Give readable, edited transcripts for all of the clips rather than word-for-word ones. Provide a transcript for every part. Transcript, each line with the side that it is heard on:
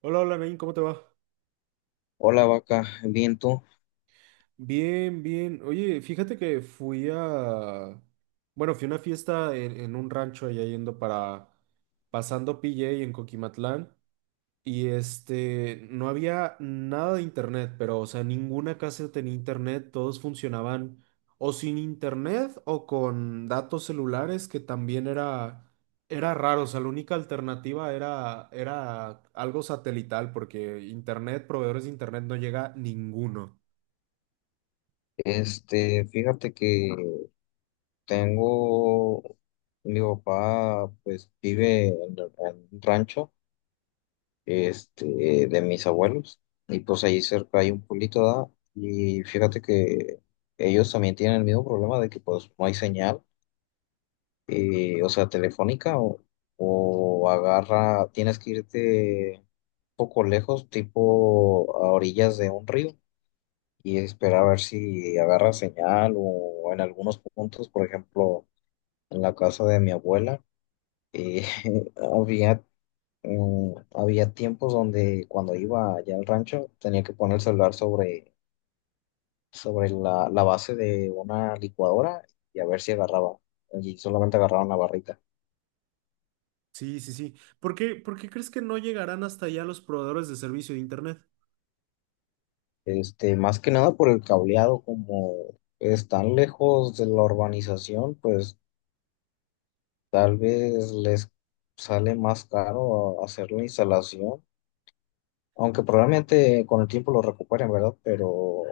right: Hola, hola, Nain, ¿cómo te va?
left: Hola vaca, bien tú.
right: Bien, bien. Oye, fíjate que bueno, fui a una fiesta en un rancho allá. Pasando PJ en Coquimatlán. Y este, no había nada de internet, pero, o sea, ninguna casa tenía internet, todos funcionaban o sin internet o con datos celulares, que también era raro, o sea, la única alternativa era algo satelital, porque internet, proveedores de internet no llega ninguno.
left: Fíjate que tengo, mi papá pues vive en un rancho, de mis abuelos, y pues ahí cerca hay un pueblito, ¿da? Y fíjate que ellos también tienen el mismo problema de que pues no hay señal, o sea, telefónica o agarra, tienes que irte un poco lejos, tipo a orillas de un río y esperar a ver si agarra señal o en algunos puntos, por ejemplo, en la casa de mi abuela, eh, había, había tiempos donde cuando iba allá al rancho tenía que poner el celular sobre, sobre la base de una licuadora y a ver si agarraba, y solamente agarraba una barrita.
right: Sí, sí, sí. ¿Por qué crees que no llegarán hasta allá los proveedores de servicio de internet?
left: Más que nada por el cableado, como están lejos de la urbanización, pues tal vez les sale más caro hacer la instalación. Aunque probablemente con el tiempo lo recuperen, ¿verdad? Pero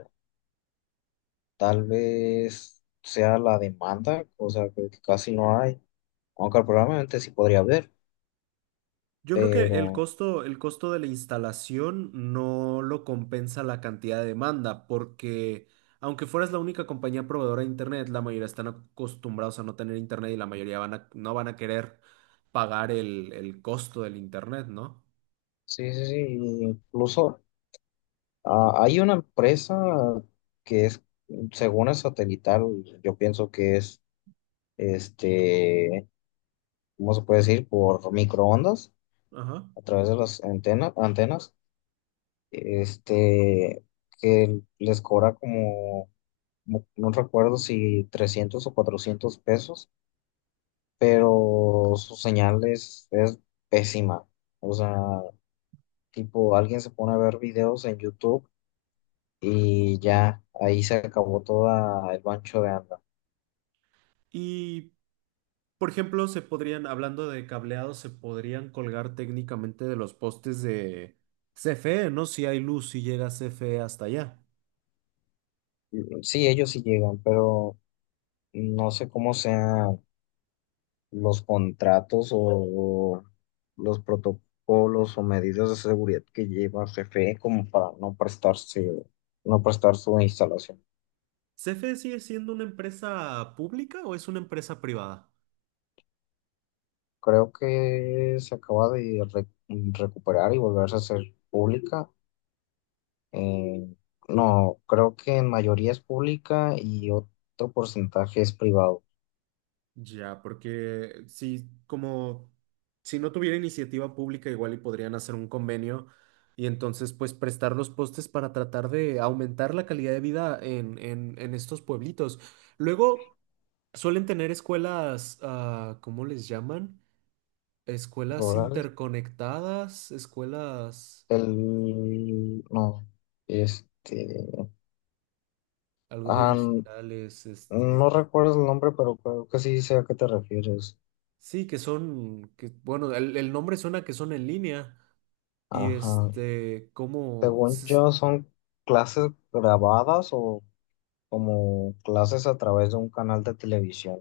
left: tal vez sea la demanda, o sea, que casi no hay. Aunque probablemente sí podría haber,
right: Yo creo que el
left: pero
right: costo, el costo de la instalación no lo compensa la cantidad de demanda, porque aunque fueras la única compañía proveedora de internet, la mayoría están acostumbrados a no tener internet y la mayoría no van a querer pagar el costo del internet, ¿no?
left: sí, sí, sí. Incluso hay una empresa que es, según es satelital, yo pienso que es, este, ¿cómo se puede decir? Por microondas,
right: Ajá.
left: a través de las antenas, este, que les cobra como no, no recuerdo si 300 o $400, pero su señal es pésima. O sea, tipo, alguien se pone a ver videos en YouTube y ya ahí se acabó toda el bancho de anda.
right: Y, por ejemplo, se podrían, hablando de cableado, se podrían colgar técnicamente de los postes de CFE, ¿no? Si hay luz, si llega CFE hasta allá.
left: Sí, ellos sí llegan, pero no sé cómo sean los contratos o los protocolos o medidas de seguridad que lleva CFE como para no prestarse, no prestar su instalación.
right: ¿CFE sigue siendo una empresa pública o es una empresa privada?
left: Creo que se acaba de recuperar y volverse a hacer pública. Eh, no, creo que en mayoría es pública y otro porcentaje es privado.
right: Ya, porque si como si no tuviera iniciativa pública, igual y podrían hacer un convenio y entonces pues prestar los postes para tratar de aumentar la calidad de vida en estos pueblitos. Luego suelen tener escuelas, ¿cómo les llaman? Escuelas
left: ¿Rurales?
right: interconectadas, escuelas
left: No, este,
right: algo de
left: ah, n-
right: digitales,
left: no
right: este.
left: recuerdo el nombre, pero creo que sí sé a qué te refieres.
right: Sí, que son, que, bueno, el nombre suena que son en línea y
left: Ajá. Según yo, son clases grabadas o como clases a través de un canal de televisión.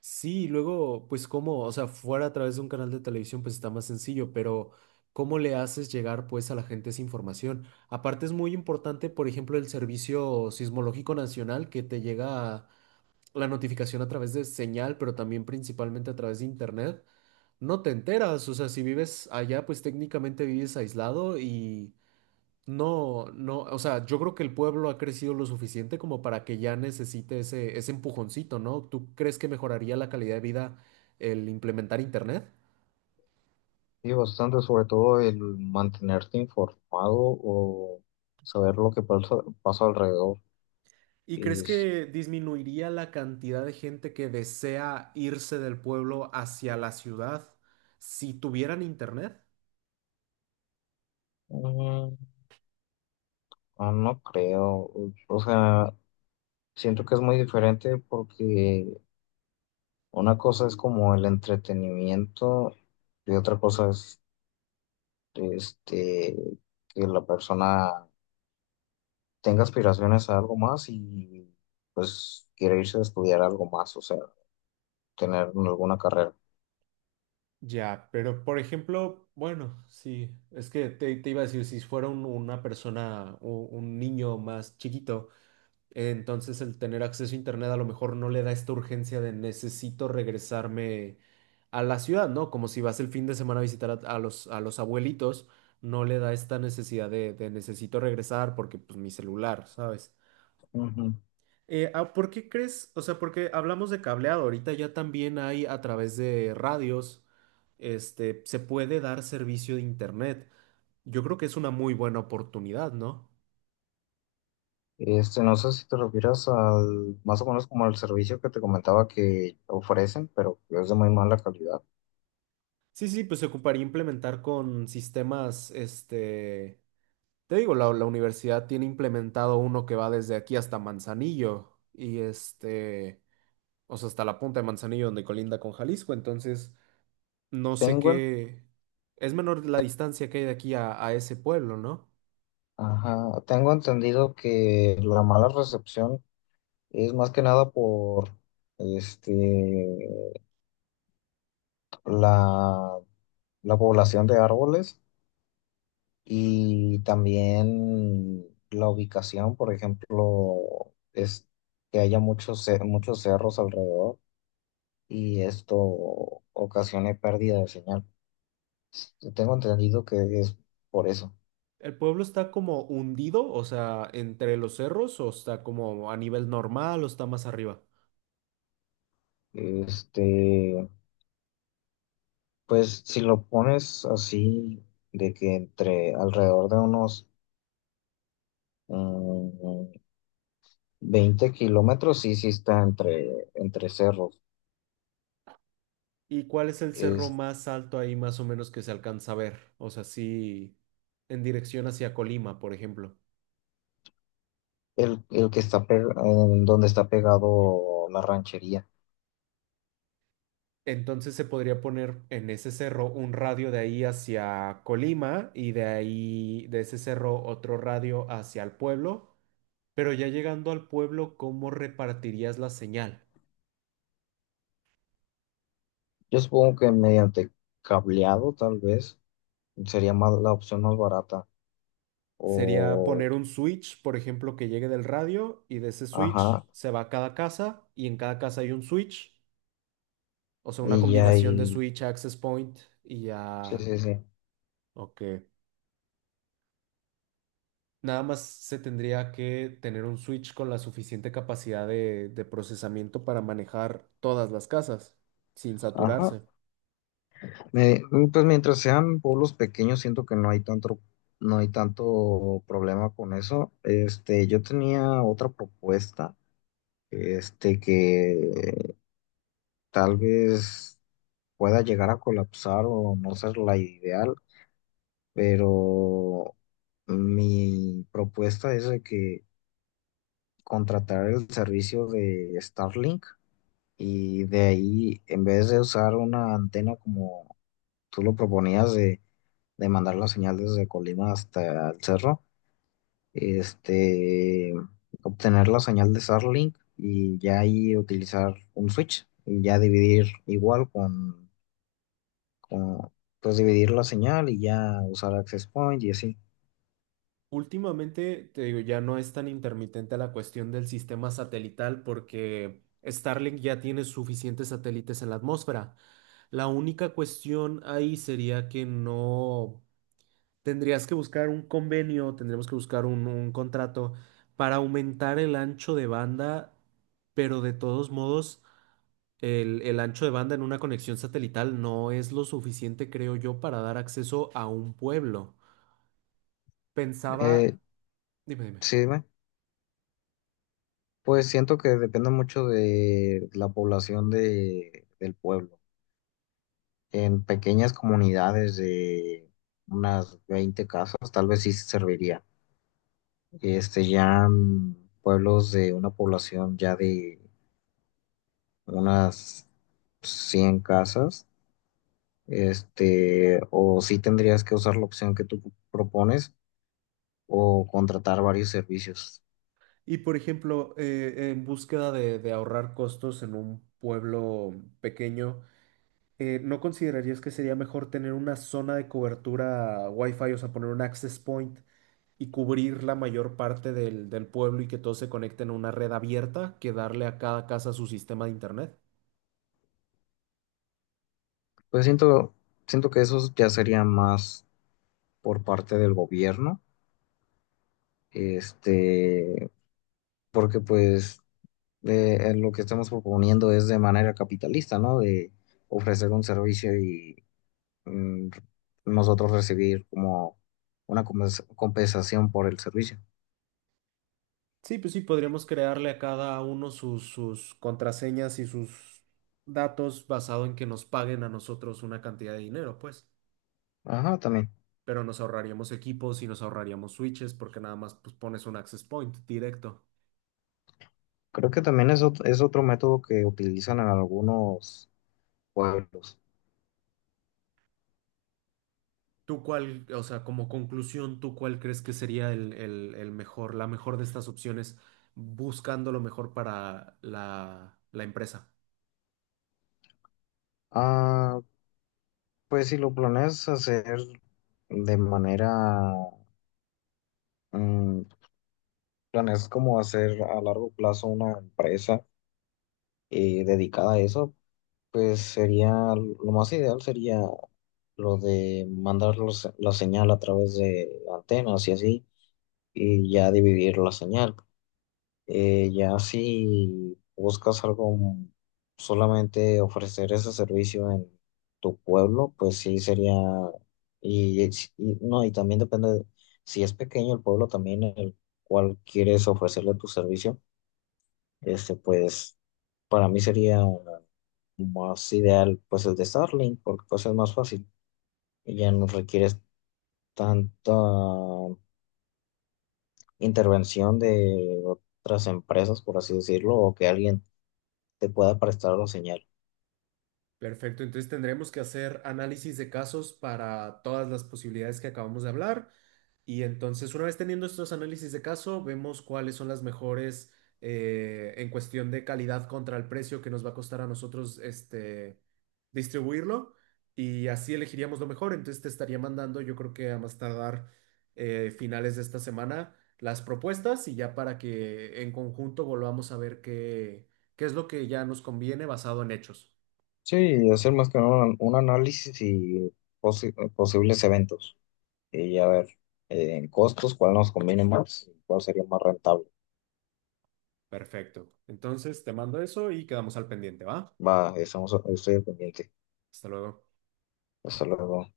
right: sí, y luego, pues como, o sea, fuera a través de un canal de televisión, pues está más sencillo, pero ¿cómo le haces llegar pues a la gente esa información? Aparte es muy importante, por ejemplo, el Servicio Sismológico Nacional que te llega la notificación a través de señal, pero también principalmente a través de internet. No te enteras, o sea, si vives allá, pues técnicamente vives aislado. No, no, o sea, yo creo que el pueblo ha crecido lo suficiente como para que ya necesite ese empujoncito, ¿no? ¿Tú crees que mejoraría la calidad de vida el implementar internet?
left: Sí, bastante, sobre todo el mantenerte informado o saber lo que pasa, pasa alrededor.
right: ¿Y
left: Y
right: crees
left: es-
right: que disminuiría la cantidad de gente que desea irse del pueblo hacia la ciudad si tuvieran internet?
left: mm, no creo, o sea, siento que es muy diferente porque una cosa es como el entretenimiento y otra cosa es este, que la persona tenga aspiraciones a algo más y pues quiere irse a estudiar algo más, o sea, tener alguna carrera.
right: Ya, pero por ejemplo, bueno, sí, es que te iba a decir, si fuera una persona, o un niño más chiquito. Entonces el tener acceso a internet a lo mejor no le da esta urgencia de necesito regresarme a la ciudad, ¿no? Como si vas el fin de semana a visitar a los abuelitos, no le da esta necesidad de necesito regresar porque pues mi celular, ¿sabes? ¿Por qué crees? O sea, porque hablamos de cableado, ahorita ya también hay a través de radios, este, se puede dar servicio de internet. Yo creo que es una muy buena oportunidad, ¿no?
left: No sé si te refieres al, más o menos como al servicio que te comentaba que ofrecen, pero que es de muy mala calidad.
right: Sí, sí, pues se ocuparía implementar con sistemas, este, te digo, la universidad tiene implementado uno que va desde aquí hasta Manzanillo y este, o sea, hasta la punta de Manzanillo donde colinda con Jalisco, entonces no sé
left: Tengo, en-
right: qué, es menor la distancia que hay de aquí a ese pueblo, ¿no?
left: ajá, tengo entendido que la mala recepción es más que nada por este, la, la población de árboles y también la ubicación, por ejemplo, es que haya muchos, muchos cerros alrededor y esto ocasione pérdida de señal. Tengo entendido que es por eso.
right: ¿El pueblo está como hundido, o sea, entre los cerros o está como a nivel normal o está más arriba?
left: Este, pues si lo pones así, de que entre alrededor de unos mm, 20 kilómetros, sí, sí está entre, entre cerros.
right: ¿Y cuál es el cerro
left: Es
right: más alto ahí más o menos que se alcanza a ver? O sea, sí, en dirección hacia Colima, por ejemplo.
left: el que está en donde está pegado la ranchería.
right: Entonces se podría poner en ese cerro un radio de ahí hacia Colima y de ahí, de ese cerro, otro radio hacia el pueblo. Pero ya llegando al pueblo, ¿cómo repartirías la señal?
left: Yo supongo que mediante cableado, tal vez, sería más la opción más barata.
right: Sería
left: O,
right: poner un switch, por ejemplo, que llegue del radio y de ese switch
left: ajá,
right: se va a cada casa y en cada casa hay un switch. O sea, una
left: y
right: combinación de
left: ahí,
right: switch, access point y
left: sí,
right: ya.
left: sí, sí.
right: Ok. Nada más se tendría que tener un switch con la suficiente capacidad de procesamiento para manejar todas las casas sin
left: Ajá.
right: saturarse.
left: Eh, pues mientras sean pueblos pequeños, siento que no hay tanto, no hay tanto problema con eso. Yo tenía otra propuesta, que tal vez pueda llegar a colapsar o no ser la ideal, pero mi propuesta es de que contratar el servicio de Starlink y de ahí, en vez de usar una antena como tú lo proponías de mandar la señal desde Colima hasta el cerro, este, obtener la señal de Starlink y ya ahí utilizar un switch y ya dividir igual con pues dividir la señal y ya usar access point y así.
right: Últimamente, te digo, ya no es tan intermitente la cuestión del sistema satelital porque Starlink ya tiene suficientes satélites en la atmósfera. La única cuestión ahí sería que no. Tendrías que buscar un convenio, tendremos que buscar un contrato para aumentar el ancho de banda, pero de todos modos, el ancho de banda en una conexión satelital no es lo suficiente, creo yo, para dar acceso a un pueblo. Pensaba,
left: Eh,
right: dime, dime.
left: sí, dime. Pues siento que depende mucho de la población de, del pueblo. En pequeñas comunidades de unas 20 casas, tal vez sí serviría este, ya mm, pueblos de una población ya de unas 100 casas, o sí tendrías que usar la opción que tú propones o contratar varios servicios.
right: Y por ejemplo, en búsqueda de ahorrar costos en un pueblo pequeño, ¿no considerarías que sería mejor tener una zona de cobertura Wi-Fi, o sea, poner un access point? Y cubrir la mayor parte del pueblo y que todos se conecten a una red abierta que darle a cada casa su sistema de internet.
left: Pues siento, siento que eso ya sería más por parte del gobierno, este, porque pues lo que estamos proponiendo es de manera capitalista, ¿no? De ofrecer un servicio y mm, nosotros recibir como una compensación por el servicio.
right: Sí, pues sí, podríamos crearle a cada uno sus contraseñas y sus datos basado en que nos paguen a nosotros una cantidad de dinero, pues.
left: Ajá, también.
right: Pero nos ahorraríamos equipos y nos ahorraríamos switches porque nada más pues, pones un access point directo.
left: Creo que también es, es otro método que utilizan en algunos pueblos.
right: ¿Tú cuál, o sea, como conclusión, tú cuál crees que sería el mejor, la mejor de estas opciones, buscando lo mejor para la empresa?
left: Ah, pues si lo planeas hacer de manera, mm, planeas como hacer a largo plazo una empresa dedicada a eso, pues sería, lo más ideal sería lo de mandar la señal a través de antenas y así, y ya dividir la señal. Ya si buscas algo, solamente ofrecer ese servicio en tu pueblo, pues sí sería, y, y no, y también depende, si es pequeño el pueblo también en el cual quieres ofrecerle tu servicio, pues para mí sería más ideal pues el de Starlink, porque pues es más fácil y ya no requieres tanta intervención de otras empresas, por así decirlo, o que alguien te pueda prestar la señal.
right: Perfecto, entonces tendremos que hacer análisis de casos para todas las posibilidades que acabamos de hablar. Y entonces, una vez teniendo estos análisis de caso, vemos cuáles son las mejores en cuestión de calidad contra el precio que nos va a costar a nosotros este, distribuirlo y así elegiríamos lo mejor. Entonces, te estaría mandando, yo creo que a más tardar finales de esta semana, las propuestas y ya para que en conjunto volvamos a ver qué es lo que ya nos conviene basado en hechos.
left: Sí, hacer más que nada un, un análisis y posibles eventos y a ver en costos cuál nos conviene más, y cuál sería más rentable.
right: Perfecto. Entonces, te mando eso y quedamos al pendiente, ¿va?
left: Va, estamos, estoy al pendiente.
right: Hasta luego.
left: Hasta luego.